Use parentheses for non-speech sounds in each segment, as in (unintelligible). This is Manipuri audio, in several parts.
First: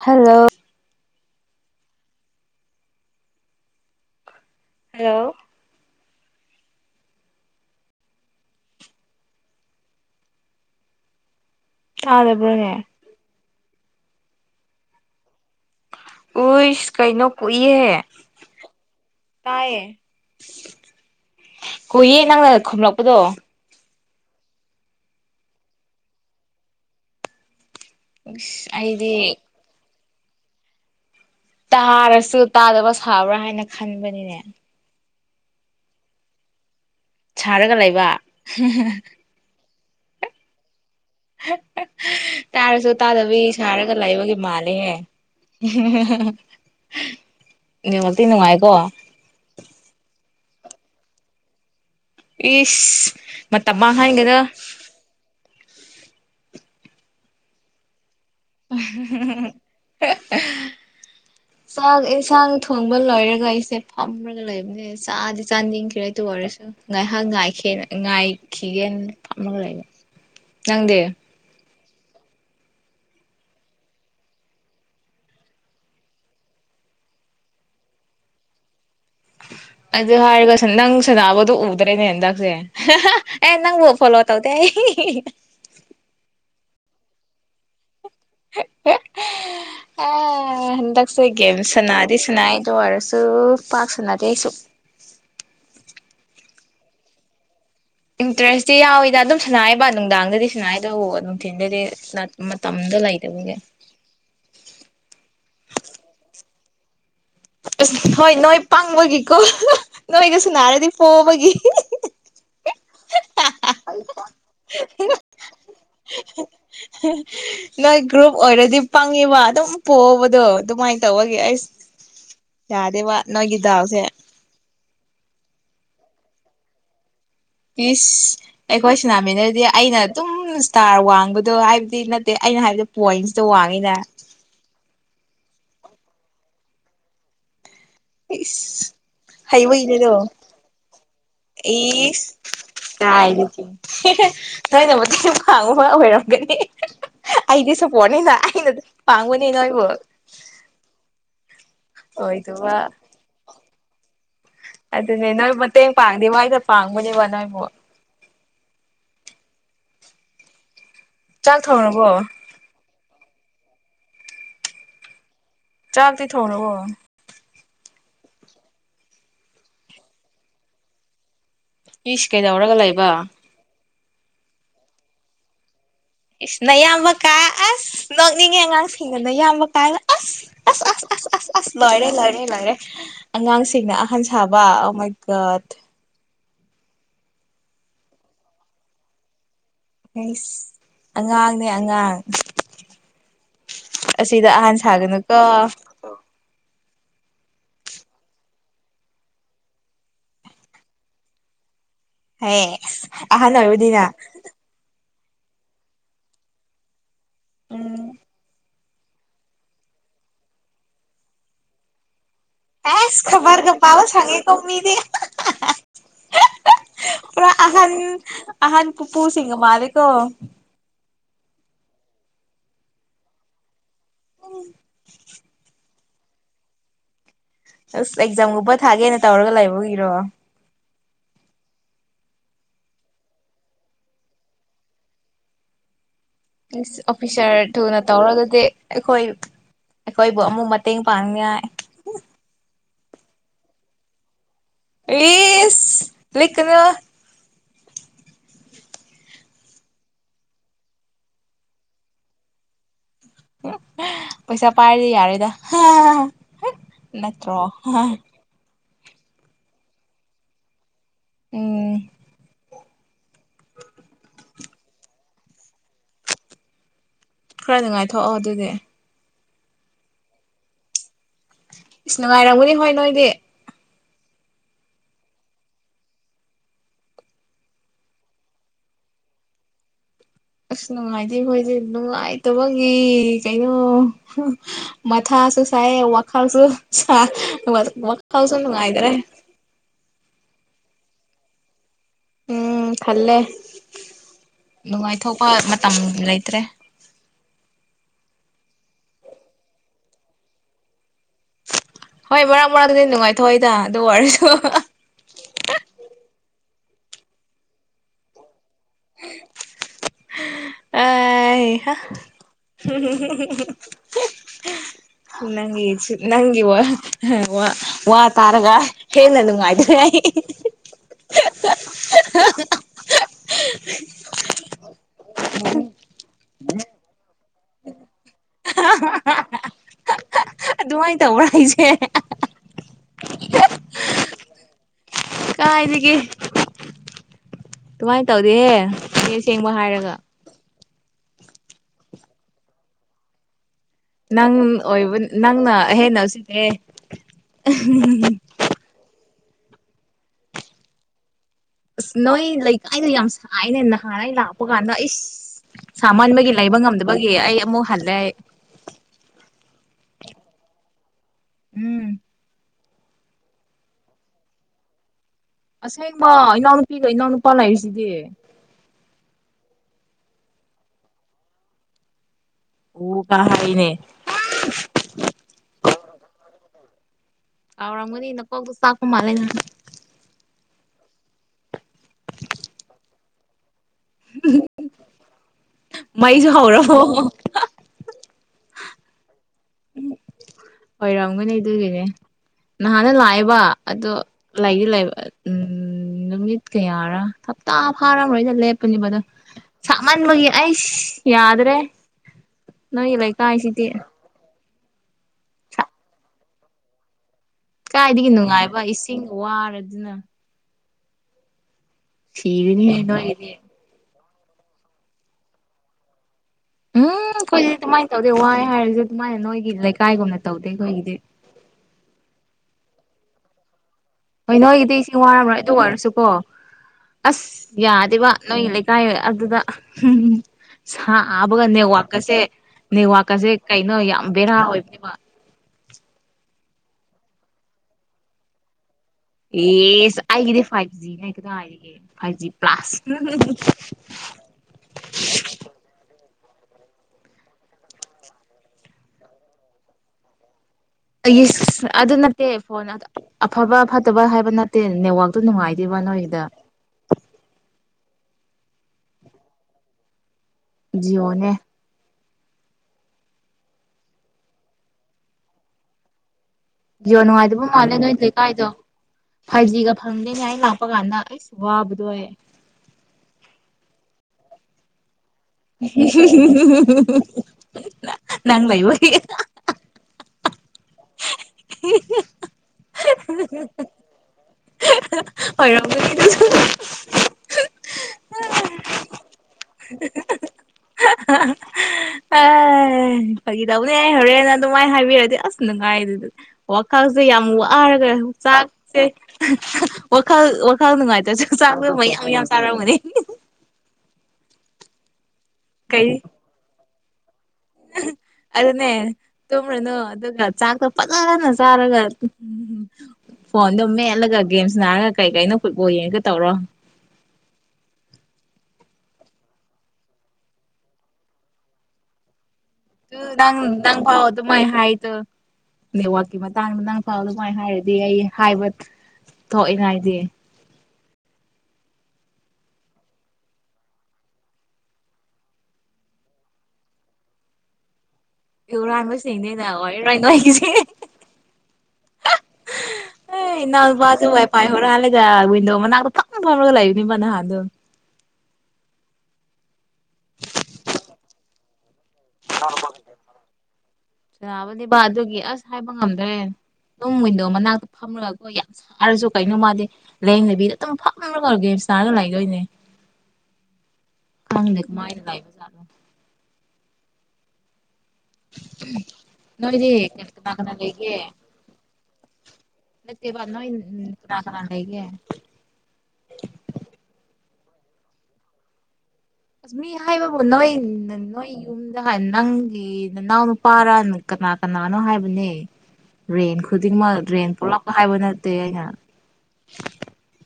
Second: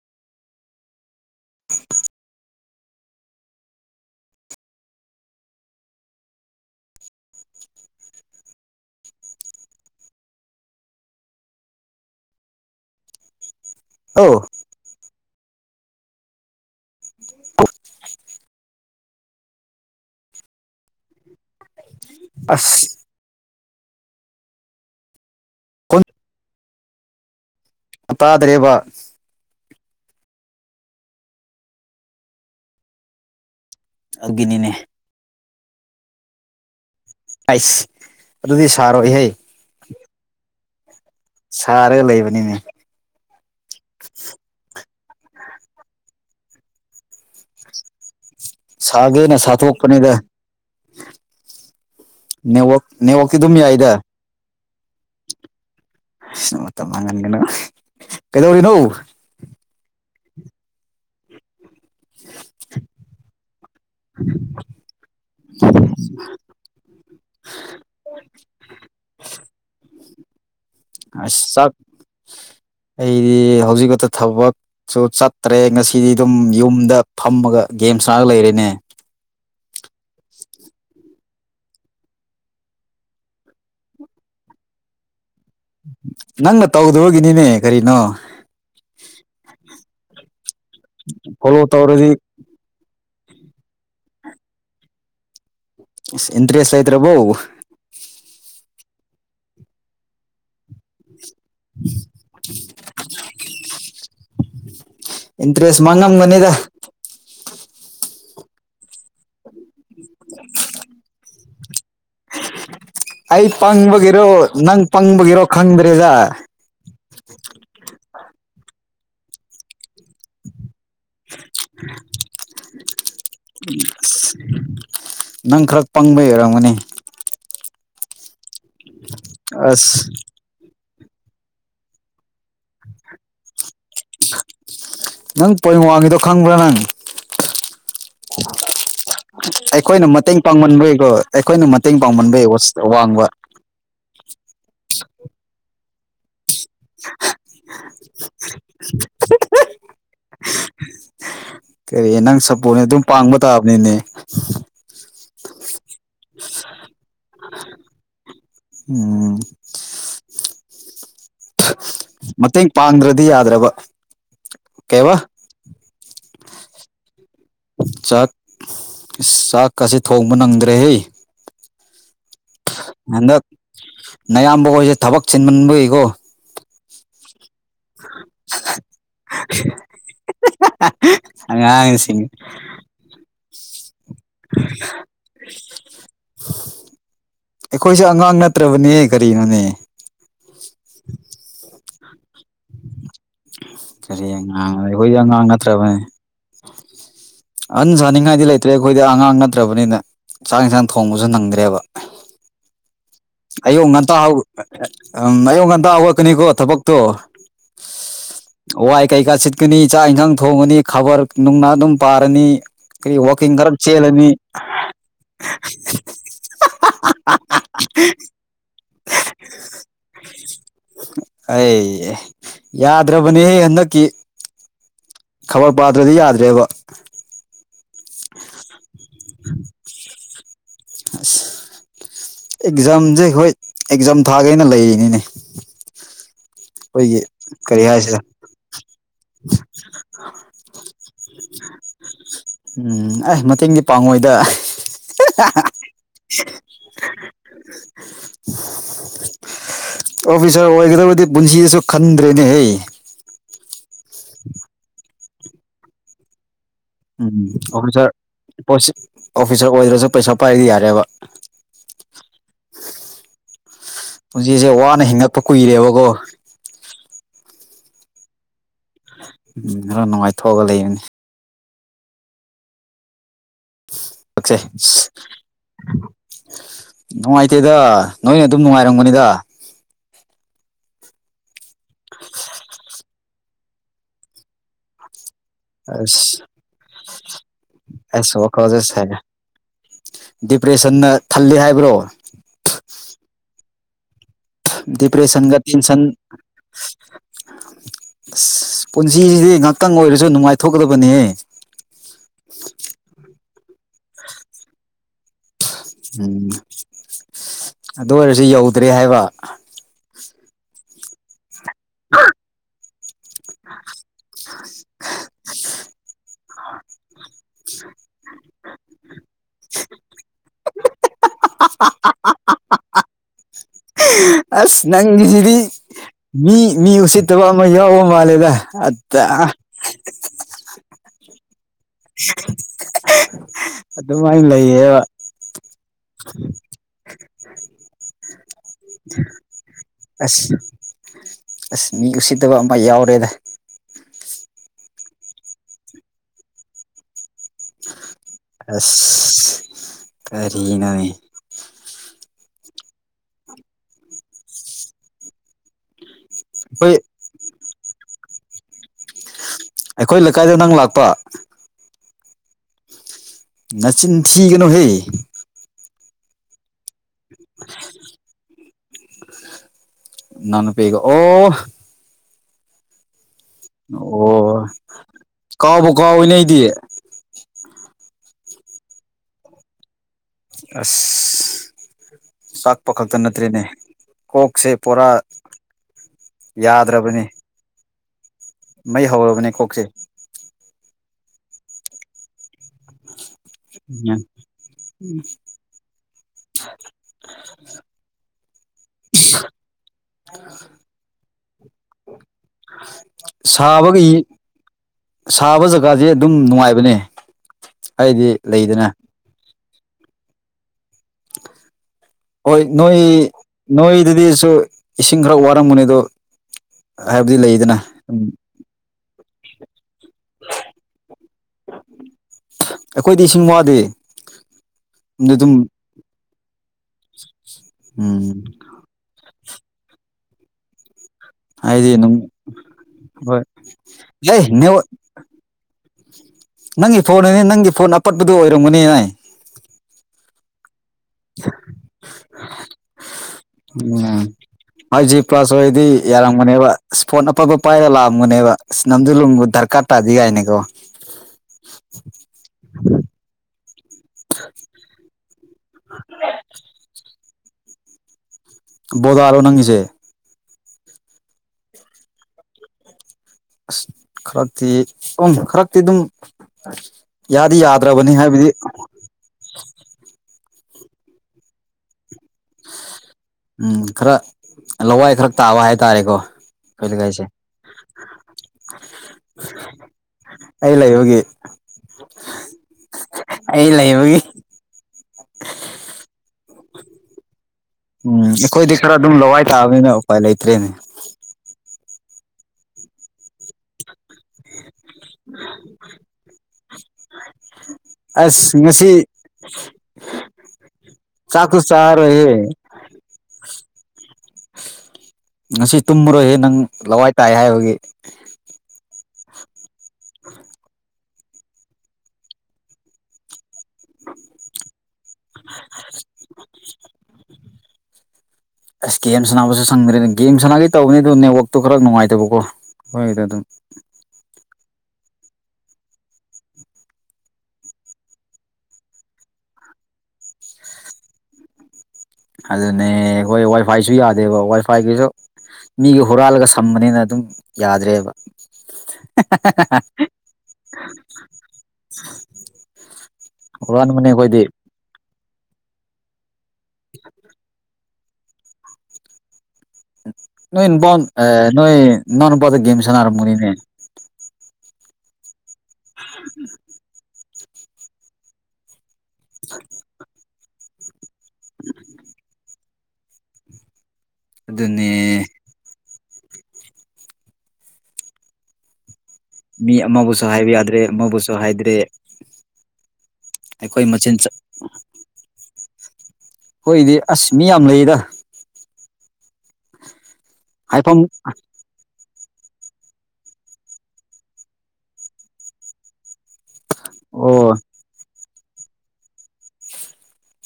ꯍꯜꯂꯣ ꯍꯜꯂꯣ ꯑꯗꯦꯕ꯭ꯔꯣꯅꯦꯦ ꯑ ꯎꯏꯁ ꯀꯩꯩꯅꯣ ꯀꯏ ꯇꯥꯏꯌꯦ ꯀꯨꯌꯦ ꯅꯪꯅ ꯑꯁ ꯈꯨꯝꯂꯛꯄꯗꯣ ꯀꯟ ꯇꯥꯗ꯭ꯔꯦꯕ ꯑꯩꯗꯤ ꯇꯥꯔꯁꯨ ꯇꯥꯗꯕ꯭ꯔꯥ ꯁꯥꯕ꯭ꯔꯥ ꯍꯥꯏꯅ ꯈꯟꯕꯅꯤꯅꯦ ꯑꯗꯨꯒꯤꯅꯤꯅꯦ ꯁꯥꯔꯒ ꯑꯩꯁ ꯂꯩꯕ ꯑꯗꯨꯗꯤ ꯁꯥꯔꯣꯏ ꯏꯍꯦ ꯁꯥꯔꯒ ꯂꯩꯕꯅꯤꯅꯦ ꯇꯔ ꯇꯥꯗꯕꯤ ꯁꯥꯔꯒ ꯂꯩꯕꯒꯤ ꯃꯥꯜꯂꯦꯍꯦ ꯅꯤꯡꯉꯗꯤ ꯅꯨꯅꯨꯡꯉ ꯁꯥꯒꯦꯅ ꯁꯥꯠꯇꯣꯛꯄꯅꯤꯗ ꯅꯦꯠꯋꯛ ꯏꯁ ꯅꯦꯠꯋꯥꯛꯀꯤ ꯑꯗꯨꯝ ꯃꯇꯝ ꯌꯥꯏꯗ ꯃꯥꯡꯍꯟꯒꯅꯨ ꯃ ꯇꯃ ꯉꯟꯒꯅ (unintelligible) ꯆꯥꯛ ꯌꯦꯟꯁꯥꯡ ꯊꯣꯡꯕ ꯂꯣꯏꯔꯒ ꯑꯩꯁꯦ ꯐꯝꯔꯒ ꯂꯩꯕꯅꯦ ꯆꯥꯗꯤ ꯆꯥꯅꯤꯡ ꯀꯔꯥꯏ ꯇ ꯋꯥꯔꯤꯔꯁꯨ ꯉ ꯅꯍꯥꯛ ꯉꯥꯏ ꯉꯥꯏꯈꯤꯒꯦꯅ ꯄꯥꯝꯂꯒ ꯂꯩꯅꯦ ꯅꯪꯗꯦ ꯑꯩ ꯆꯥꯛ ꯑꯩꯗꯤ ꯍꯧꯖꯤꯛꯀꯛꯇ ꯊꯕꯛ ꯁꯨ ꯆꯠꯇ꯭ꯔꯦ ꯉꯁꯤꯗꯤ ꯑꯗꯨꯝ ꯌꯨꯝꯗ ꯐꯝꯃꯒ ꯒꯦꯝ ꯁꯥꯅꯥꯔꯒ ꯂꯩꯔꯦꯅꯦ ꯑꯗꯨ ꯍꯥꯏꯔꯒ ꯅꯪ ꯁꯅꯥꯕꯗꯨꯣ ꯎꯗ꯭ꯔꯦꯅꯦ ꯍꯟꯗꯛꯁꯦ ꯑꯦ ꯅꯪꯕꯨ ꯐꯣꯂꯣ ꯇꯧ ꯇ ꯅꯪꯅ ꯇꯧꯗꯕꯒꯤꯅꯤꯅꯦ ꯀꯔꯤꯅꯣ ꯑ ꯍꯟꯗꯛꯁꯦ ꯐꯣꯂꯣ ꯒꯦꯝꯦꯝ ꯇꯧꯔꯗꯤ ꯁꯅꯥꯗꯤ ꯁꯅꯥ ꯋꯥꯔꯁꯨ ꯄꯥꯛ ꯁꯟꯅꯗꯦꯁꯨ ꯏꯟꯇ꯭ꯔꯦꯁ ꯑꯥꯏꯇ꯭ꯔꯦꯕꯣꯎ ꯏꯟꯇꯔꯦꯁꯇꯤ ꯌꯥꯎꯋꯤꯗ ꯑꯗꯨꯝ ꯁꯅꯥꯥꯏꯕ ꯅꯨꯡꯗꯥꯡꯗꯗꯤ ꯁꯅꯥꯥꯏ ꯇꯧꯋ ꯑꯗꯨꯝ ꯊꯤꯟꯗꯗꯤ ꯃꯇꯝꯗ ꯂꯩꯇꯕꯒꯤ ꯏꯟꯇꯔꯦꯁ ꯃꯥꯡꯉꯝꯒꯅꯤꯗ ꯑꯁ ꯍꯣꯏ ꯅꯣꯏ ꯄꯪꯕꯒꯤꯀꯣ ꯅꯣꯏꯒꯁꯨ ꯅꯥꯔꯗꯤ ꯄꯣꯛꯕꯒꯤ ꯑꯩ ꯄꯪꯕꯒꯤꯔꯣ ꯅꯪ ꯄꯪꯕꯒꯤꯔꯣ ꯈꯪꯗ꯭ꯔꯦꯗ ꯅꯣꯏ ꯒ꯭ꯔꯨꯞ ꯑꯣꯏꯔꯗꯤ ꯄꯪꯉꯕ ꯑꯗꯨꯝ ꯄꯣꯛꯕꯗꯣ ꯑꯗꯨꯃꯥꯏꯅ ꯇꯧꯒꯦ ꯑꯩꯁ ꯌꯥꯗꯦ ꯋꯥ ꯅꯣꯏꯒꯤ ꯗꯥꯎꯁꯦ ꯅꯪ ꯈꯔ ꯄꯪꯕ ꯌꯔꯝꯒꯅꯤ ꯄꯤꯁ ꯑꯩꯈꯣꯏ ꯁꯤꯅꯥꯃꯤꯟꯅꯗꯤ ꯑꯩꯅ ꯑꯁ ꯑꯗꯨꯝ ꯏꯁꯇꯥꯔ ꯋꯥꯡꯕꯗꯣ ꯍꯥꯏꯕꯗꯤ ꯅꯠꯇꯦ ꯑꯩꯅ ꯍꯥꯏꯕꯗ ꯄꯣꯏꯟꯁꯇꯣ ꯋꯥꯡꯉꯤꯅꯦ ꯅꯪ ꯄꯣꯏ ꯃ ꯋꯥꯡꯉꯗꯣ ꯈꯪꯕ꯭ꯔꯥ ꯅꯪ ꯏꯁ ꯍꯩꯕ ꯑꯩꯈꯣꯏꯅ ꯏꯂꯗꯣ ꯃꯇꯦꯡ ꯄꯥꯡꯃꯟꯕꯩꯀꯣ ꯑꯩꯈꯣꯏꯅ ꯃꯇꯦꯡ ꯑꯦ ꯄꯥꯡꯃꯟꯕꯩ ꯋꯥꯡꯕ ꯅꯣꯏꯅ ꯃꯇꯦꯡꯁꯨ ꯄꯥꯡꯕ ꯃ ꯑꯣꯏꯔꯝꯒꯅꯤ ꯍ (unintelligible) ꯑꯩꯗꯤꯁꯄꯣꯅꯦꯅ ꯑꯩꯅ ꯄꯥꯡꯒꯨꯅ ꯅꯣꯏꯕꯨ ꯀꯔꯤ ꯅꯪ ꯑꯣꯏꯗꯕ ꯁꯞꯄꯣꯔꯠꯅꯦ ꯑꯗꯨꯝ ꯄꯥꯡꯕ ꯇꯥꯕꯅꯤꯅꯦ ꯑꯗꯨꯅꯦ ꯅꯣꯏ ꯃꯇꯦꯡ ꯄꯥꯡꯗꯤꯦ ꯋꯥꯏꯗ ꯄꯥꯡꯕꯅꯦꯕ ꯅꯣꯏꯕꯨ ꯎꯝ ꯆꯥꯛ ꯊꯧꯅꯕꯣ ꯃꯇꯦꯡ ꯄꯥꯡꯗ꯭ꯔꯗꯤ ꯌꯥꯗ꯭ꯔꯕ ꯑꯣ ꯀꯦꯕ ꯆꯥꯛꯇꯤ ꯊꯣꯡꯔꯕꯣ ꯆꯥꯛ ꯆꯥꯛꯀꯁꯦ ꯊꯣꯡꯕ ꯅꯪꯗ꯭ꯔꯦꯍꯦ ꯢꯁ ꯀꯩꯗꯧꯔꯒ ꯂꯩꯕ ꯅꯌꯥꯝꯕꯈꯣꯏꯁꯦ ꯊꯕꯛ ꯁꯤꯟꯃꯟꯕꯒꯤꯀꯣ ꯏꯁꯅ ꯑꯌꯥꯝꯕ ꯀꯥꯔꯛ ꯑꯁ ꯅꯣꯛꯅꯤꯡꯉꯦ ꯑꯉꯥꯡꯁꯤꯡꯗꯨꯅ ꯏꯌꯥꯝꯕ ꯀꯥꯔꯛ ꯑꯁ ꯑꯁ ꯑꯁ ꯑꯁ ꯑꯁ ꯑꯁ ꯂꯣꯢꯔꯦ ꯑꯉꯥꯡꯁꯤꯡ ꯂꯣꯢꯔꯦ ꯂꯣꯢꯔꯦ ꯑꯉꯥꯡꯁꯤꯡꯅ ꯑꯍꯟ ꯁꯥꯕ ꯑꯃꯀ ꯑꯩꯈꯣꯏꯁꯦ ꯑꯉꯥꯡ ꯅꯠꯇ꯭ꯔꯕꯅꯦ ꯀꯔꯤꯅꯣꯅꯦ ꯑꯩꯁ ꯑꯉꯥꯡꯅꯦ ꯑꯉꯥꯡ ꯀꯔꯤ ꯑꯁꯤꯗ ꯑꯍꯥꯟ ꯑꯉꯥꯡ ꯑꯩꯈꯣꯏꯗꯤ ꯁꯥꯒꯅꯨꯀ ꯑꯉꯥꯡ ꯅꯠꯇ꯭ꯔꯕꯅꯤ ꯑꯍꯟ ꯆꯅꯤꯡꯉꯥꯏꯗꯤ ꯂꯩꯇ꯭ꯔꯦ ꯑꯩꯈꯣꯏꯗ ꯑꯉꯥꯡ ꯅꯠꯇ꯭ꯔꯕꯅꯤꯅ ꯆꯥꯛ ꯌꯦꯟꯁꯥꯡ ꯊꯣꯡꯕꯁꯨ ꯅꯪꯗ꯭ꯔꯦꯕ ꯍ (inaudible) ꯑꯌꯨꯛ ꯉꯟꯇꯥ ꯎ ꯑꯌꯨꯛ ꯉꯟꯇꯥ ꯍꯧꯔꯛꯀꯅꯤꯀꯣ ꯊꯕꯛꯇꯣ ꯎꯝ ꯋꯥꯋꯥꯏ ꯀꯩꯀꯥ ꯁꯤꯠꯀꯅꯤ ꯆꯥꯛ ꯏꯟꯁꯥꯡ ꯊꯣꯡꯉꯅꯤ ꯈꯕꯔ ꯅꯨꯡꯅ ꯑꯗꯨꯝ ꯄꯥꯔꯅꯤ ꯀꯔꯤ ꯑꯦꯁ ꯋꯥꯀꯤꯡ ꯀꯔꯞ ꯈꯕꯔꯒ ꯄꯥꯕ ꯆꯌꯂꯅꯤ ꯁꯪꯉꯦꯀꯣ ꯃꯤꯗꯤ ꯑꯣ ꯑꯍꯜ ꯑꯍꯜ ꯄꯨ ꯄꯨꯁꯤꯡꯒ ꯃꯥꯔꯀꯣ ꯑꯩ ꯌꯥꯗ꯭ꯔꯕꯅꯤ ꯍꯗꯀꯤ ꯎꯝ (inaudible) ꯇ꯭ꯔꯗꯤ ꯌꯥꯗ꯭ꯔꯦꯕ ꯑꯁ ꯑꯦꯛꯖꯥꯝꯒꯨꯝꯕ ꯊꯥꯒꯦꯅ ꯇꯧꯔꯒ ꯂꯩꯕꯒꯤꯔꯣ ꯑꯁ (inaudible) ꯑꯦꯛꯖꯥꯝꯁꯦ ꯍꯣꯏ ꯑꯦꯛꯖꯥꯝ ꯊꯥꯒꯩꯅ ꯂꯩꯔꯤꯅꯤꯅꯦ ꯏꯁ ꯑꯩꯈꯣꯏꯒꯤ ꯑꯣꯐꯤꯁꯥꯔ ꯀꯔꯤ ꯊꯨꯅ ꯍꯥꯏꯁꯤꯔ ꯇꯧꯔꯒꯗꯤ ꯑꯩꯈꯣꯏ ꯑꯩꯈꯣꯏꯕꯨ ꯑꯃꯨꯛ ꯃꯇꯦꯡ ꯄꯥꯡꯅꯤꯉꯥꯏ ꯎꯝ ꯑꯦ ꯃꯇꯦꯡꯗꯤ ꯄꯥꯡꯉꯣꯏꯗ (inaudible) ꯏꯁ ꯂꯤꯛꯀꯅꯨ ꯑꯣ ꯐꯁꯔ ꯑꯣꯏꯒꯗꯗꯤ ꯄꯨꯟꯁꯤꯗꯁꯨ ꯈꯟꯗ꯭ꯔꯦꯅꯦ ꯍꯦ ꯄꯩꯁꯥ ꯄꯥꯏꯔꯗꯤ ꯌꯥꯔ‌ꯦꯗ ꯎꯝ ꯑꯣꯐꯤꯁꯥꯔ ꯑꯣꯐꯤꯁꯥꯔ ꯑꯣꯏꯗ꯭ꯔꯁꯨ ꯄꯩꯁꯥ ꯄꯥꯏꯔꯗꯤ ꯌꯥꯔꯦꯕ ꯎꯝ ꯍꯧꯖꯤꯛꯁꯦ ꯋꯥꯅ ꯍꯤꯡꯒꯠꯄ ꯀꯨꯏꯔꯦꯕꯀꯣ ꯈꯔꯗꯤ ꯉꯥꯏꯊꯣꯛꯑꯣ ꯑꯗꯨꯗꯤ ꯎꯝ ꯈꯔ ꯅꯨꯡꯉꯥꯏꯊꯣꯛꯑꯒ ꯂꯩꯕꯅꯦ ꯏꯁ ꯅꯨꯡꯉꯥꯏꯔꯝꯒꯅꯤ ꯍꯣꯏ ꯅꯣꯏꯗꯤ ꯄꯆꯦ (inaudible) ꯅꯨꯡꯉꯥꯏꯇꯦꯗ ꯅꯣꯏꯅ ꯑꯗꯨꯝ ꯅꯨꯡꯉꯥꯏꯔꯝꯒꯅꯤꯗ ꯑꯁ ꯅꯨꯡꯉꯥꯏꯇꯦ ꯃꯣꯏꯗꯤ ꯅꯨꯡꯉꯥꯏꯇꯕꯒꯤ ꯀꯩꯅꯣ ꯃꯊꯥꯁꯨ ꯁꯥꯏꯌꯦ ꯑꯁ ꯋꯥꯈꯜꯁꯨ ꯑꯁ ꯋꯥꯈꯜꯁꯨ ꯋꯥꯈꯜꯁꯦ ꯅꯨꯡꯉꯥꯏꯗ꯭ꯔꯦ ꯁꯥꯏꯗ ꯗꯤꯄ꯭ꯔꯦꯁꯟꯅ ꯊꯜꯂꯤ ꯍꯥꯏꯕ꯭ꯔꯣ ꯎꯝ ꯊꯥꯜꯂꯦ ꯗꯤꯄ꯭ꯔꯦꯁꯟꯒ ꯇꯤꯟ ꯁꯟ ꯂꯩꯇ꯭ꯔꯦ ꯑꯁ ꯄꯨꯟꯁꯤꯁꯤꯗꯤ ꯉꯍꯥꯛꯇꯪ ꯑꯣꯏꯔꯁꯨ ꯅꯨꯡꯉꯥꯏꯊꯣꯛꯀꯗꯕꯅꯤ ꯍꯣꯏ ꯃꯔꯛ ꯃꯔꯛꯇꯗꯤ ꯅꯨꯡꯉꯥꯏꯊꯣꯛꯑꯏꯗ ꯑꯗꯨ ꯋꯥꯔꯤꯁꯨ ꯎꯝ ꯑꯗꯨ ꯑꯣꯏꯔꯁꯨ ꯌꯧꯗ꯭ꯔꯦ ꯍꯥꯏꯕ ꯑꯦ ꯍꯥ (inaudible) ꯅꯪ ꯅꯪꯒꯤ ꯋꯥ ꯋꯥ ꯋꯥ ꯇꯥꯔꯒ ꯍꯦꯟꯏ ꯅꯨꯡꯉꯥꯢꯒꯔꯦ ꯑꯩ (inaudible) (inaudible) ꯑꯁ ꯅꯪꯒꯤꯁꯤꯔꯤ ꯃꯤ ꯃꯤ ꯎꯁꯤꯠꯇꯕ ꯑꯃ ꯌꯥꯎꯕ ꯃꯥꯜꯂꯦꯗ ꯑ ꯑꯗꯨꯃꯥꯏꯅ ꯇꯧꯕ꯭ꯔꯥ ꯑꯩꯁꯦ ꯑꯗꯨꯃꯥꯏꯅ ꯂꯩꯌꯦꯕ ꯀꯥꯏꯗꯒꯤꯗꯒꯤ (unintelligible) ꯑꯗꯨꯃꯥꯏꯅ ꯇꯧꯗꯍꯦ ꯑꯁꯦꯡꯕ ꯍꯥꯏꯔꯒ ꯑꯁ ꯑꯁ ꯃꯤ ꯎꯁꯤꯠꯇꯕ ꯑꯃ ꯌꯥꯎꯔꯦꯗ ꯅꯪ ꯑꯣꯏꯕ ꯅꯪꯅ ꯑꯍꯦꯟꯅ ꯁꯤꯁꯦ ꯑꯁ ꯀꯔꯤꯅꯃꯤ ꯑꯁ ꯅꯣꯏ ꯂꯩꯀꯥꯏꯗ ꯌꯥꯝ ꯁꯥꯏꯅ ꯅꯍꯥꯟ ꯂꯥꯛꯄ ꯀꯥꯟꯗ ꯑꯩ ꯁꯃꯟꯕꯒꯤ ꯂꯩꯕ ꯑꯩꯈꯣꯏ ꯉꯝꯗꯕꯒꯤ ꯑꯩ ꯑꯃꯨꯛ ꯍꯜꯂꯦ ꯑꯩ ꯑꯩꯈꯣꯏ ꯂꯩꯀꯥꯏꯗ ꯅꯪ ꯂꯥꯛꯄ ꯎꯝ ꯅꯆꯤꯟ ꯊꯤꯒꯅꯣꯍꯦ ꯑꯁꯦꯡꯕ ꯏꯅꯥꯎꯅꯨꯄꯤꯒ ꯏꯅꯥꯎꯅꯨꯄꯥ ꯂꯩꯔꯤꯁꯤꯗꯤ ꯅꯅ ꯄꯒ ꯑꯣ (inaudible) ꯑꯣ ꯒ ꯍꯜꯢꯅꯦ ꯑꯣ ꯀꯥꯎꯕ ꯀꯥꯎꯋꯏ ꯅ ꯑꯩꯗꯤ ꯑꯧꯔ ꯃꯅꯤ ꯏꯅ ꯀꯣꯛꯁꯨ ꯆꯥꯛꯄ ꯃꯥꯜ ꯅꯪ ꯑꯁ ꯆꯥꯛꯄ ꯈꯛꯇ ꯅꯠꯇ꯭ꯔꯦꯅꯦ ꯀꯣꯛꯁꯦ ꯄꯨꯔꯥ ꯃꯩꯁꯨ ꯍꯧꯔꯕꯣ ꯌꯥꯗ꯭ꯔꯕꯅꯤ ꯃꯩ ꯍꯧꯔꯕꯅꯦ ꯀꯣꯛꯁꯦ ꯑꯣꯏꯣꯏꯔꯝꯒꯅꯤ ꯑꯗꯨꯒꯤꯅꯦ ꯅꯍꯥꯟꯅ ꯂꯥꯛꯑꯦꯕ ꯑꯗꯣ ꯂꯩꯒꯤ ꯂꯩꯕ ꯎꯝ ꯅꯨꯃꯤꯠ ꯀꯌꯥꯔꯥ ꯊꯞꯇꯥ ꯐꯥꯔꯝꯔꯣꯏꯅ ꯂꯦꯞꯄꯅꯦꯕ ꯑꯗꯣ ꯁꯥꯃꯟ ꯂ ꯑꯩꯁ ꯌꯥꯗ꯭ꯔꯦ ꯅꯣꯏꯒꯤ ꯂꯩꯀꯥꯏꯁꯤꯗꯤ ꯁꯥꯕꯒꯤ ꯁꯥꯕ ꯖꯒꯥꯗꯤ ꯑꯗꯨꯝ ꯅꯨꯡꯉꯥꯏꯕꯅꯦ ꯑꯩꯗꯤ ꯂꯩꯗꯅ ꯏꯤꯡ ꯋꯥꯔꯗꯨꯅ ꯍꯣꯏ ꯅꯣꯏ ꯔꯤꯅꯦꯍꯦ ꯅꯣꯏꯒꯤꯗꯤ ꯅꯣꯏꯗꯗꯤꯁꯨ ꯏꯁꯤꯡ ꯈꯔ ꯋꯥꯔꯝꯕꯅꯦ ꯑ ꯑꯗꯨ ꯎꯝ ꯑꯩꯈꯣꯏꯗꯤ ꯑꯗꯨꯃꯥꯏꯅ ꯇꯧꯗꯦ ꯋꯥꯏ ꯍꯥꯏꯔꯁꯨ ꯑꯗꯨꯃꯥꯏꯅ ꯅꯣꯏꯒꯤ ꯂꯩꯀꯥꯏꯒꯨꯝꯅ ꯇꯧꯗꯦ ꯑꯩꯈꯣꯏꯒꯤꯗꯤ ꯑꯩꯈꯣꯏꯗꯤ ꯏꯁꯤꯡ ꯋꯥꯗꯦ ꯍꯣꯏ ꯅꯣꯏꯒꯤꯗꯤ ꯏꯁꯤꯡ ꯋꯥꯔꯝꯔꯣꯏ ꯑꯗꯨ ꯑꯣꯏꯔꯁꯨꯀꯣ ꯑꯁ ꯌꯥꯗꯦꯕ ꯎꯝ ꯅꯣꯏꯒꯤ ꯇꯥꯏ ꯑꯗꯨꯗ ꯁꯥꯕꯒ ꯍꯥꯏꯗꯤ ꯅꯦꯠꯋꯥꯛꯀꯁꯦ ꯍꯣꯏ ꯅꯦꯠꯋꯥꯛꯀꯁꯦ ꯀꯩꯅꯣ ꯌꯥꯝ ꯌꯥꯏ ꯕꯦꯔꯥ ꯑꯣꯏꯕꯅꯦꯕ ꯅꯪꯒꯤ ꯐꯣꯟ ꯍꯥꯏꯅꯤ ꯅꯪꯒꯤ ꯐꯣꯟ ꯑꯄꯠꯄꯗꯨ ꯑꯣꯏꯔꯝꯒꯅꯤ ꯅ ꯑꯦꯁ ꯑꯩꯒꯤꯗꯤ ꯐꯥꯏ ꯐꯖꯤꯅ ꯀꯗ ꯍꯥꯏꯒꯦ ꯐꯥꯏꯚꯖꯤ ꯄ꯭ꯂꯁ ꯑꯣꯏꯗꯤ ꯌꯥꯔꯝꯒꯅꯦꯕ ꯏꯁꯄꯣꯠ ꯑꯐꯕ ꯄꯥꯏꯔꯒ ꯂꯥꯛꯑꯝꯒꯅꯦꯕ ꯅꯝꯗꯨ ꯂꯨꯝꯕ ꯗꯔꯀꯥꯔ ꯇꯥꯗꯤ ꯀꯥꯏꯅꯤꯀꯣ ꯌꯦꯁ ꯑꯗꯨ ꯅꯠꯇꯦ ꯐꯣꯟ ꯑꯐꯕ ꯠꯇꯕꯔ ꯍꯥꯏꯕ ꯅꯠꯇꯦ ꯅꯦꯠꯋꯥꯛꯇꯣ ꯅꯨꯡꯉꯥꯏꯗꯦꯕ ꯅꯣꯏꯒꯤꯗ ꯎ ꯕꯣꯗꯥꯥꯜꯂꯣ ꯅꯪꯉꯤꯁꯦ ꯖꯤ ꯑꯣꯅꯦ ꯑꯁ ꯈꯂꯛꯇꯤ ꯎꯝ ꯈꯂꯛꯇꯤ ꯑꯗꯨꯝ ꯖꯤꯑꯣ ꯌꯥꯗꯤ ꯅꯨꯡꯉꯥꯏꯇꯕ ꯃꯥꯜꯂꯦ ꯅꯣꯏ ꯌꯥꯗ꯭ꯔꯕꯅꯤ ꯍꯥꯏꯕꯗꯤ ꯂꯩꯀꯥꯏꯗꯣ ꯐꯥꯏꯚ ꯖꯤꯒ ꯐꯪꯗꯦꯅꯦ ꯑꯩꯅ ꯂꯥꯛꯄ ꯀꯥꯟꯗ ꯑꯩꯁꯨ ꯋꯥꯕꯗꯣ ꯎꯝ ꯈꯔ ꯂꯋꯥꯏ ꯈꯔ ꯇꯥꯕ ꯍꯥꯏꯇꯥꯔꯦꯀꯣ ꯑꯩꯈꯣꯏ ꯂꯩꯀꯥꯏꯁꯦ (inaudible) ꯅꯪ ꯂꯏꯕ ꯑꯩ ꯂꯩꯕꯒꯤ ꯑꯩ ꯂꯩꯕꯒꯤ ꯍꯔꯝ ꯎꯝ ꯑꯩꯈꯣꯏꯗꯤ ꯈꯔ ꯑꯗꯨꯝ ꯂꯋꯥꯏ ꯇꯥꯛꯑꯕꯅꯤꯅ ꯎꯄꯥꯏ ꯂꯩꯇ꯭ꯔꯦꯅꯦ ꯑꯦ ꯐꯒꯤꯗꯧꯅꯦ ꯍꯣꯔꯦꯟꯦꯟ ꯑꯗꯨꯃꯥꯏꯅ ꯍꯥꯏꯕꯤꯔ ꯗꯤ ꯑꯁ ꯅꯨꯡꯉꯥꯏꯗ ꯋꯥꯈꯥꯛꯁꯦ ꯌꯥꯝ ꯋꯥꯔꯒ ꯑꯁ ꯉꯁꯤ ꯆꯥꯛꯁꯦ ꯋꯥꯈꯜ ꯋꯥꯈꯜ ꯅꯨꯡꯉꯥꯏꯇ꯭ꯔꯁꯨ ꯆꯥꯛꯁꯨ ꯆꯥꯛꯗ ꯃ ꯌꯥꯝ ꯆꯥꯔꯣꯏꯍꯦ ꯌꯥꯝ ꯆꯥꯔꯝꯒꯅꯤ ꯉꯁꯤ ꯀꯩ ꯇꯨꯝꯃꯔꯣꯏꯍꯦ ꯅꯪ ꯂꯋꯥꯏ ꯇꯥꯏ ꯍꯥꯏꯕꯒꯤ ꯑꯗꯨꯅꯅꯦ ꯇꯨꯝꯂꯅꯨ ꯑꯗꯨꯒ ꯆꯥꯛꯇ ꯐꯖꯅ ꯆꯥꯔꯒ ꯐꯣꯟꯗꯣ ꯃꯦꯠꯂꯒ ꯒꯦꯝꯁ ꯅꯥꯔꯒ ꯀꯔꯤ ꯀꯩꯅꯣ ꯐꯨꯠꯕꯣꯜ ꯌꯦꯡꯉꯒ ꯇꯧꯔꯣ ꯑꯁ ꯒꯦꯝ ꯁꯥꯟꯅꯕꯁꯨ ꯁꯪꯗ꯭ꯔꯦꯅ ꯒꯦꯝ ꯁꯥꯟꯒꯩ ꯇꯧꯕꯅꯦ ꯑꯗꯨ ꯅꯦꯠꯋꯥꯛꯇꯣ ꯈꯔ ꯅꯨꯡꯉꯥꯏꯇꯕꯀꯣ ꯑꯩꯈꯣꯏꯒꯤꯗꯣ ꯑꯗꯨꯝ ꯇꯪ ꯐꯥꯎ ꯑꯗꯨꯃꯥꯏꯅ ꯍꯥꯏꯗ ꯅꯦꯠꯋꯥꯛꯀꯤ ꯃꯇꯥꯡ ꯃꯇꯥꯡ ꯐꯥꯎꯕ ꯑꯗꯨꯃꯥꯏꯅ ꯍꯥꯏꯔꯗꯤ ꯑꯩ ꯍꯥꯏꯕ ꯊꯣꯛꯏꯉꯥꯏꯗꯤ ꯑꯗꯨꯅꯦ ꯑꯩꯈꯣꯏ ꯋꯥꯏ ꯐꯥꯏꯁꯨ ꯌꯥꯗꯦꯕ ꯋꯥꯏ ꯐꯥꯏꯒꯤꯁꯨ ꯃꯤꯒꯤ ꯍꯨꯔꯥꯜꯂꯒ ꯁꯝꯕꯅꯤꯅ ꯑꯗꯨꯝ ꯌꯥꯗ꯭ꯔꯦꯕ ꯏꯔꯥꯟꯕꯁꯅꯦꯅꯦ ꯍꯔꯥꯏꯒꯤꯁꯤꯅꯦ ꯑ ꯏ ꯅ ꯍꯨꯔꯥꯟꯕꯅꯦ ꯋꯥꯗ ꯑꯩꯈꯣꯏꯗꯤ ꯍ ꯄ ꯍꯨꯔꯜꯂꯒ ꯋꯤꯟꯗꯣ ꯃꯅꯥꯛꯇ ꯐꯝ ꯐꯝꯔꯒ ꯂꯩꯅꯤꯕ ꯅꯍꯥꯟꯗꯣ ꯅꯣꯏꯟ ꯕꯥꯎꯟ ꯑꯥ ꯅꯣꯏ ꯅꯅꯥꯎ ꯅꯨꯄꯥꯗꯨ ꯒꯦꯝ ꯁꯥꯅꯔꯝꯒꯅꯤꯅꯦ꯫ ꯁꯅꯕꯅꯦꯕ ꯑꯗꯨꯒꯤ ꯑꯁ ꯍꯥꯏꯕ ꯉꯝꯗ꯭ꯔꯦ ꯑꯗꯨꯝ ꯋꯤꯟꯗꯣ ꯃꯅꯥꯛꯇꯥ ꯐꯝꯂꯔꯒ ꯑꯈꯣꯏ ꯍꯥꯏꯔꯁꯨ ꯀꯩꯅꯣ ꯃꯥꯗꯤ ꯂꯦꯡꯗꯕꯤꯗ ꯑꯗꯨꯝ ꯐꯝꯔꯒ ꯒꯥꯝ ꯁꯅꯔꯒ ꯂꯩꯗꯣꯏꯅꯦ ꯈꯪꯗꯦ ꯑꯗꯨꯅꯦ ꯀꯃꯥꯥꯏꯅ ꯂꯩ ꯃꯤ ꯅꯣꯏꯗꯤ ꯑꯃꯕꯨꯁꯨ ꯀꯅꯥ ꯍꯥꯏꯕ ꯀꯅꯥ ꯌꯥꯗ꯭ꯔꯦ ꯂꯩꯒꯦ ꯑꯃꯕꯨꯁꯨ ꯍꯥꯏꯗ꯭ꯔꯦ ꯂꯠꯇꯦꯕ ꯅꯣꯏ ꯑꯩꯈꯣꯏ ꯎꯝ ꯃꯆꯤꯟ ꯀꯅꯥꯥ ꯀꯅꯥ ꯂꯩꯒꯦ ꯈꯣꯏꯗꯤ ꯑꯁ ꯃꯤ ꯌꯥꯝ ꯂꯩꯌꯦꯗ ꯑꯁ ꯃꯤ ꯍꯥꯏꯕꯕꯨ ꯅꯣꯏ ꯍꯥꯏꯐꯝ ꯅ ꯅꯣꯏ ꯌꯨꯝꯗ ꯍꯥꯏ ꯅꯪꯒꯤ ꯅꯅꯥꯎ ꯅꯨꯄꯥꯔꯅ ꯀꯅꯥ ꯀꯅꯥꯅꯣ ꯍꯥꯏꯕꯅꯦ ꯔꯦꯟ ꯈꯨꯗꯤꯡꯃꯛ ꯔꯦꯟ ꯑꯣ ꯄꯨꯂꯞ ꯍꯥꯏꯕ ꯅꯠꯇꯦ ꯑꯩꯅ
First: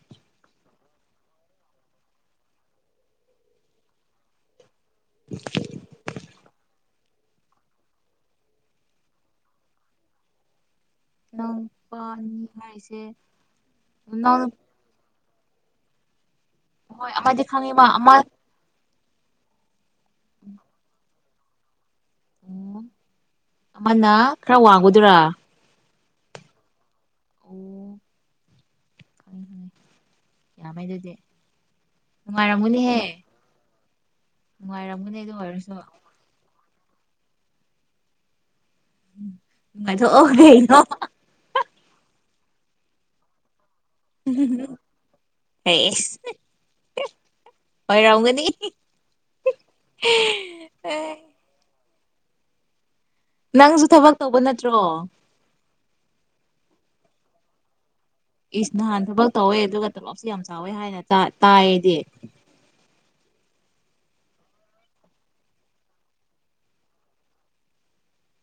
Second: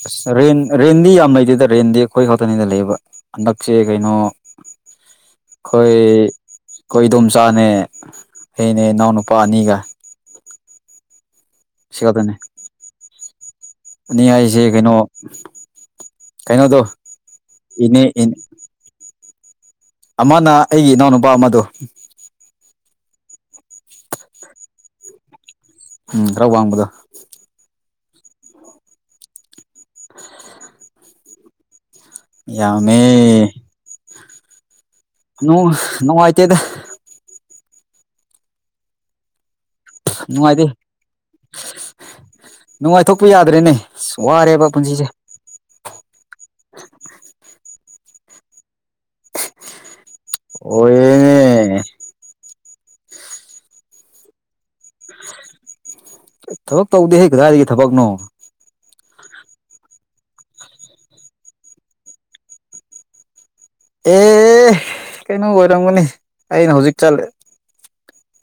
ꯑꯁ ꯔꯦꯟ ꯔꯦꯟꯗꯤ ꯌꯥꯝ ꯂꯩꯗꯦꯗ ꯔꯦꯟꯗꯤ ꯑꯩꯈꯣꯏ ꯈꯛꯇꯅꯤꯗ ꯂꯩꯏꯕ ꯍꯟꯗꯛꯁꯦ ꯀꯩꯅꯣ ꯈꯣꯏ ꯈꯣꯏ ꯏꯗꯣꯝꯆꯥꯅꯦ ꯑꯩꯅꯦ ꯏꯅꯥꯎꯅꯨꯄꯥ ꯑꯅꯤꯒ ꯅꯎꯄꯥ ꯁꯤ ꯈꯛꯇꯅꯦ ꯑꯅꯤ ꯍꯥꯏꯁꯦ ꯑꯅꯤ ꯍꯥꯏꯁꯦ ꯀꯩꯅꯣ ꯀꯩꯅꯣꯗꯣ ꯍꯣꯏ ꯑꯃꯗꯤ ꯈꯪꯉꯦꯕ ꯏꯅꯦ ꯑꯃ ꯑꯃꯅ ꯑꯩꯒꯤ ꯏꯅꯥꯎꯅꯨꯄꯥ ꯑꯃꯗꯣ ꯑꯣ ꯑꯃꯅ ꯈꯔ ꯋꯥꯡꯕꯗꯨꯔꯥ ꯎꯝ ꯈꯔ ꯋꯥꯡꯕꯗꯣ ꯎꯝ ꯈꯥꯡꯑꯦ ꯈꯥꯡꯑꯦ ꯌꯥꯝꯃꯦ ꯑꯗꯨꯗꯤ ꯅꯨꯡꯉꯥꯏꯔꯝꯒꯅꯤꯍꯦ ꯌꯥꯃꯦ ꯅꯨꯡꯉꯥꯏꯔꯝꯒꯅꯤ ꯑꯗꯨ ꯑꯣꯏꯔꯁꯨ (inaudible) ꯅꯨꯡꯉꯥꯏꯇꯦꯗ ꯅꯨꯡꯉꯥꯏꯊꯣꯛꯑꯣ ꯅꯨꯡꯉꯥꯏꯇꯦ ꯀꯩꯅꯣ ꯅꯨꯡꯉꯥꯏꯊꯣꯛꯄ ꯌꯥꯗ꯭ꯔꯦꯅꯦ ꯋꯥꯔꯦꯕ ꯄꯨꯟꯁꯤꯁꯦ ꯑꯁ ꯑꯣꯏꯔꯥꯝꯒꯅꯤ ꯑꯣꯏ ꯅꯪꯁꯨ ꯊꯕꯛ ꯇꯧꯕ ꯅꯠꯇ꯭ꯔꯣ ꯊꯕꯛ ꯇꯧꯗꯦꯍꯦ ꯀꯗꯥꯏꯗꯒꯤ ꯊꯕꯛꯅꯣ ꯏꯁ ꯅꯍꯥꯟ ꯊꯕꯛ ꯇꯧꯋꯦ ꯑꯗꯨꯒ ꯇꯂꯞꯁꯨ ꯌꯥꯝ ꯆꯥꯎꯋꯦ ꯍꯥꯏꯅ ꯇꯥ ꯇꯥꯏꯗꯤ ꯑꯦ ꯀꯩꯅꯣ ꯑꯣꯏꯔꯝꯒꯅꯤ ꯑꯩꯅ ꯍꯧꯖꯤꯛ ꯆꯠꯂꯦ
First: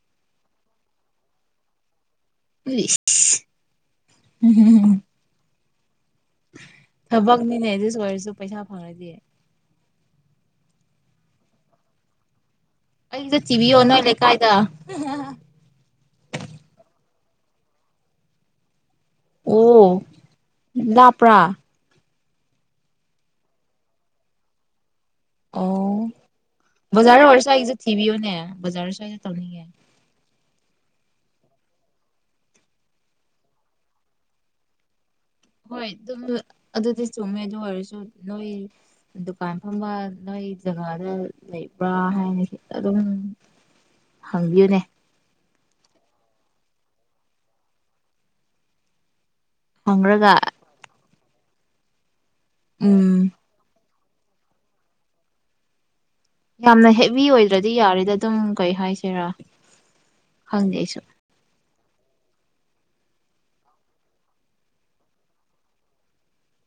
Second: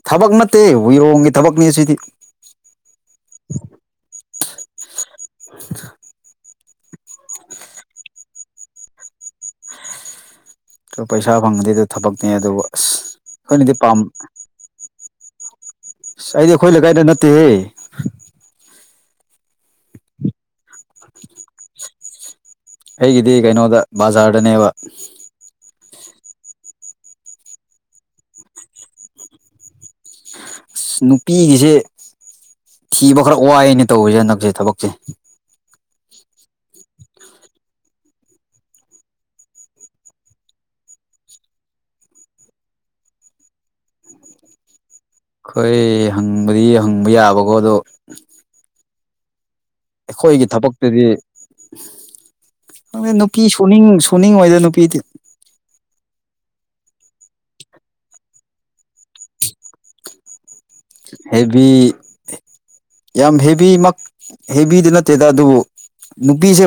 ꯊꯕꯛ ꯅꯠꯇꯦ ꯎꯨꯏꯔꯣꯡꯒꯤ ꯊꯕꯛꯅꯦ ꯁꯤꯗꯤ (inaudible) ꯊꯕꯛꯅꯤꯅꯦ ꯑꯗꯨꯁꯨ ꯑꯣꯏꯔꯁꯨ ꯄꯩꯁꯥ ꯐꯪꯉꯗꯤ ꯄꯩꯁꯥ ꯐꯪꯉꯗꯤ ꯑꯗꯨ ꯊꯕꯛꯅꯦ ꯑꯗꯨꯕꯨ ꯑꯁ ꯑꯩꯁꯦ ꯆꯤꯕꯤ ꯑꯩꯈꯣꯏꯅꯗꯤ ꯌꯣꯟꯅ ꯄꯥꯝ ꯂꯩꯀꯥꯏꯗ ꯑꯁ ꯑꯩꯗꯤ ꯑꯩꯈꯣꯏ ꯂꯩꯀꯥꯏꯗ ꯅꯠꯇꯦꯍꯦ ꯑꯣ ꯂꯥꯞꯄ꯭ꯔꯥ ꯑꯩꯒꯤꯗꯤ ꯀꯩꯅꯣꯗ ꯕꯖꯥꯔꯗꯅꯦꯕ ꯑꯣ ꯕꯖꯥꯔ ꯑꯣꯏꯔꯁꯨ ꯑꯩꯒꯤꯁꯨ ꯊꯤꯕꯤꯌꯣꯅꯦ ꯕꯖꯥꯔ ꯁ꯭ꯋꯥꯏꯗ ꯇꯧꯅꯤꯡꯉꯦ ꯑꯁ ꯅꯨꯄꯤꯒꯤꯁꯦ ꯊꯤꯕ ꯈꯔ ꯋꯥꯏꯅꯦ ꯇꯧꯏꯁꯦ ꯍꯟꯗꯛꯁꯦ ꯊꯕꯛꯁꯦ ꯍꯣꯏ ꯑꯗꯨꯝ ꯑꯗꯨꯗꯤ ꯆꯨꯝꯃꯦ ꯑꯗꯨ ꯑꯣꯏꯔꯁꯨ ꯅꯣꯏ ꯗꯨꯀꯥꯟ ꯐꯝꯕ ꯅꯣꯏ ꯖꯒꯥꯗ ꯂꯩꯕ꯭ꯔꯥ ꯍꯥꯏꯅ ꯑꯗꯨꯝ ꯍꯪꯕꯤꯌꯨꯅꯦ ꯈꯣꯏ ꯍꯪꯕꯗꯤ ꯍꯪꯕ ꯌꯥꯕꯀꯣ ꯑꯗꯣ ꯍꯪꯔꯒ ꯑꯩꯈꯣꯏꯒꯤ ꯊꯕꯛꯇꯗꯤ ꯎꯝ ꯅꯨꯄꯤꯁꯨꯅꯤꯡ ꯁꯨ ꯁꯨꯅꯤꯡꯑꯣꯏꯗ ꯅꯨꯄꯤꯗꯤ ꯌꯥꯝꯅ ꯍꯦꯕꯤ ꯑꯣꯏꯗ꯭ꯔꯗꯤ ꯌꯥꯔꯦꯗ ꯑꯗꯨꯝ ꯀꯩ ꯍꯥꯏꯁꯤꯔꯥ ꯈꯪꯗꯦ ꯑꯩꯁꯨ ꯍꯦꯕꯤ ꯌꯥꯝ ꯍꯦꯕꯤꯃꯛ ꯍꯦꯕꯤꯗꯤ ꯅꯠꯇꯦꯗ ꯑꯗꯨꯕꯨ ꯅꯨꯄꯤꯁꯦ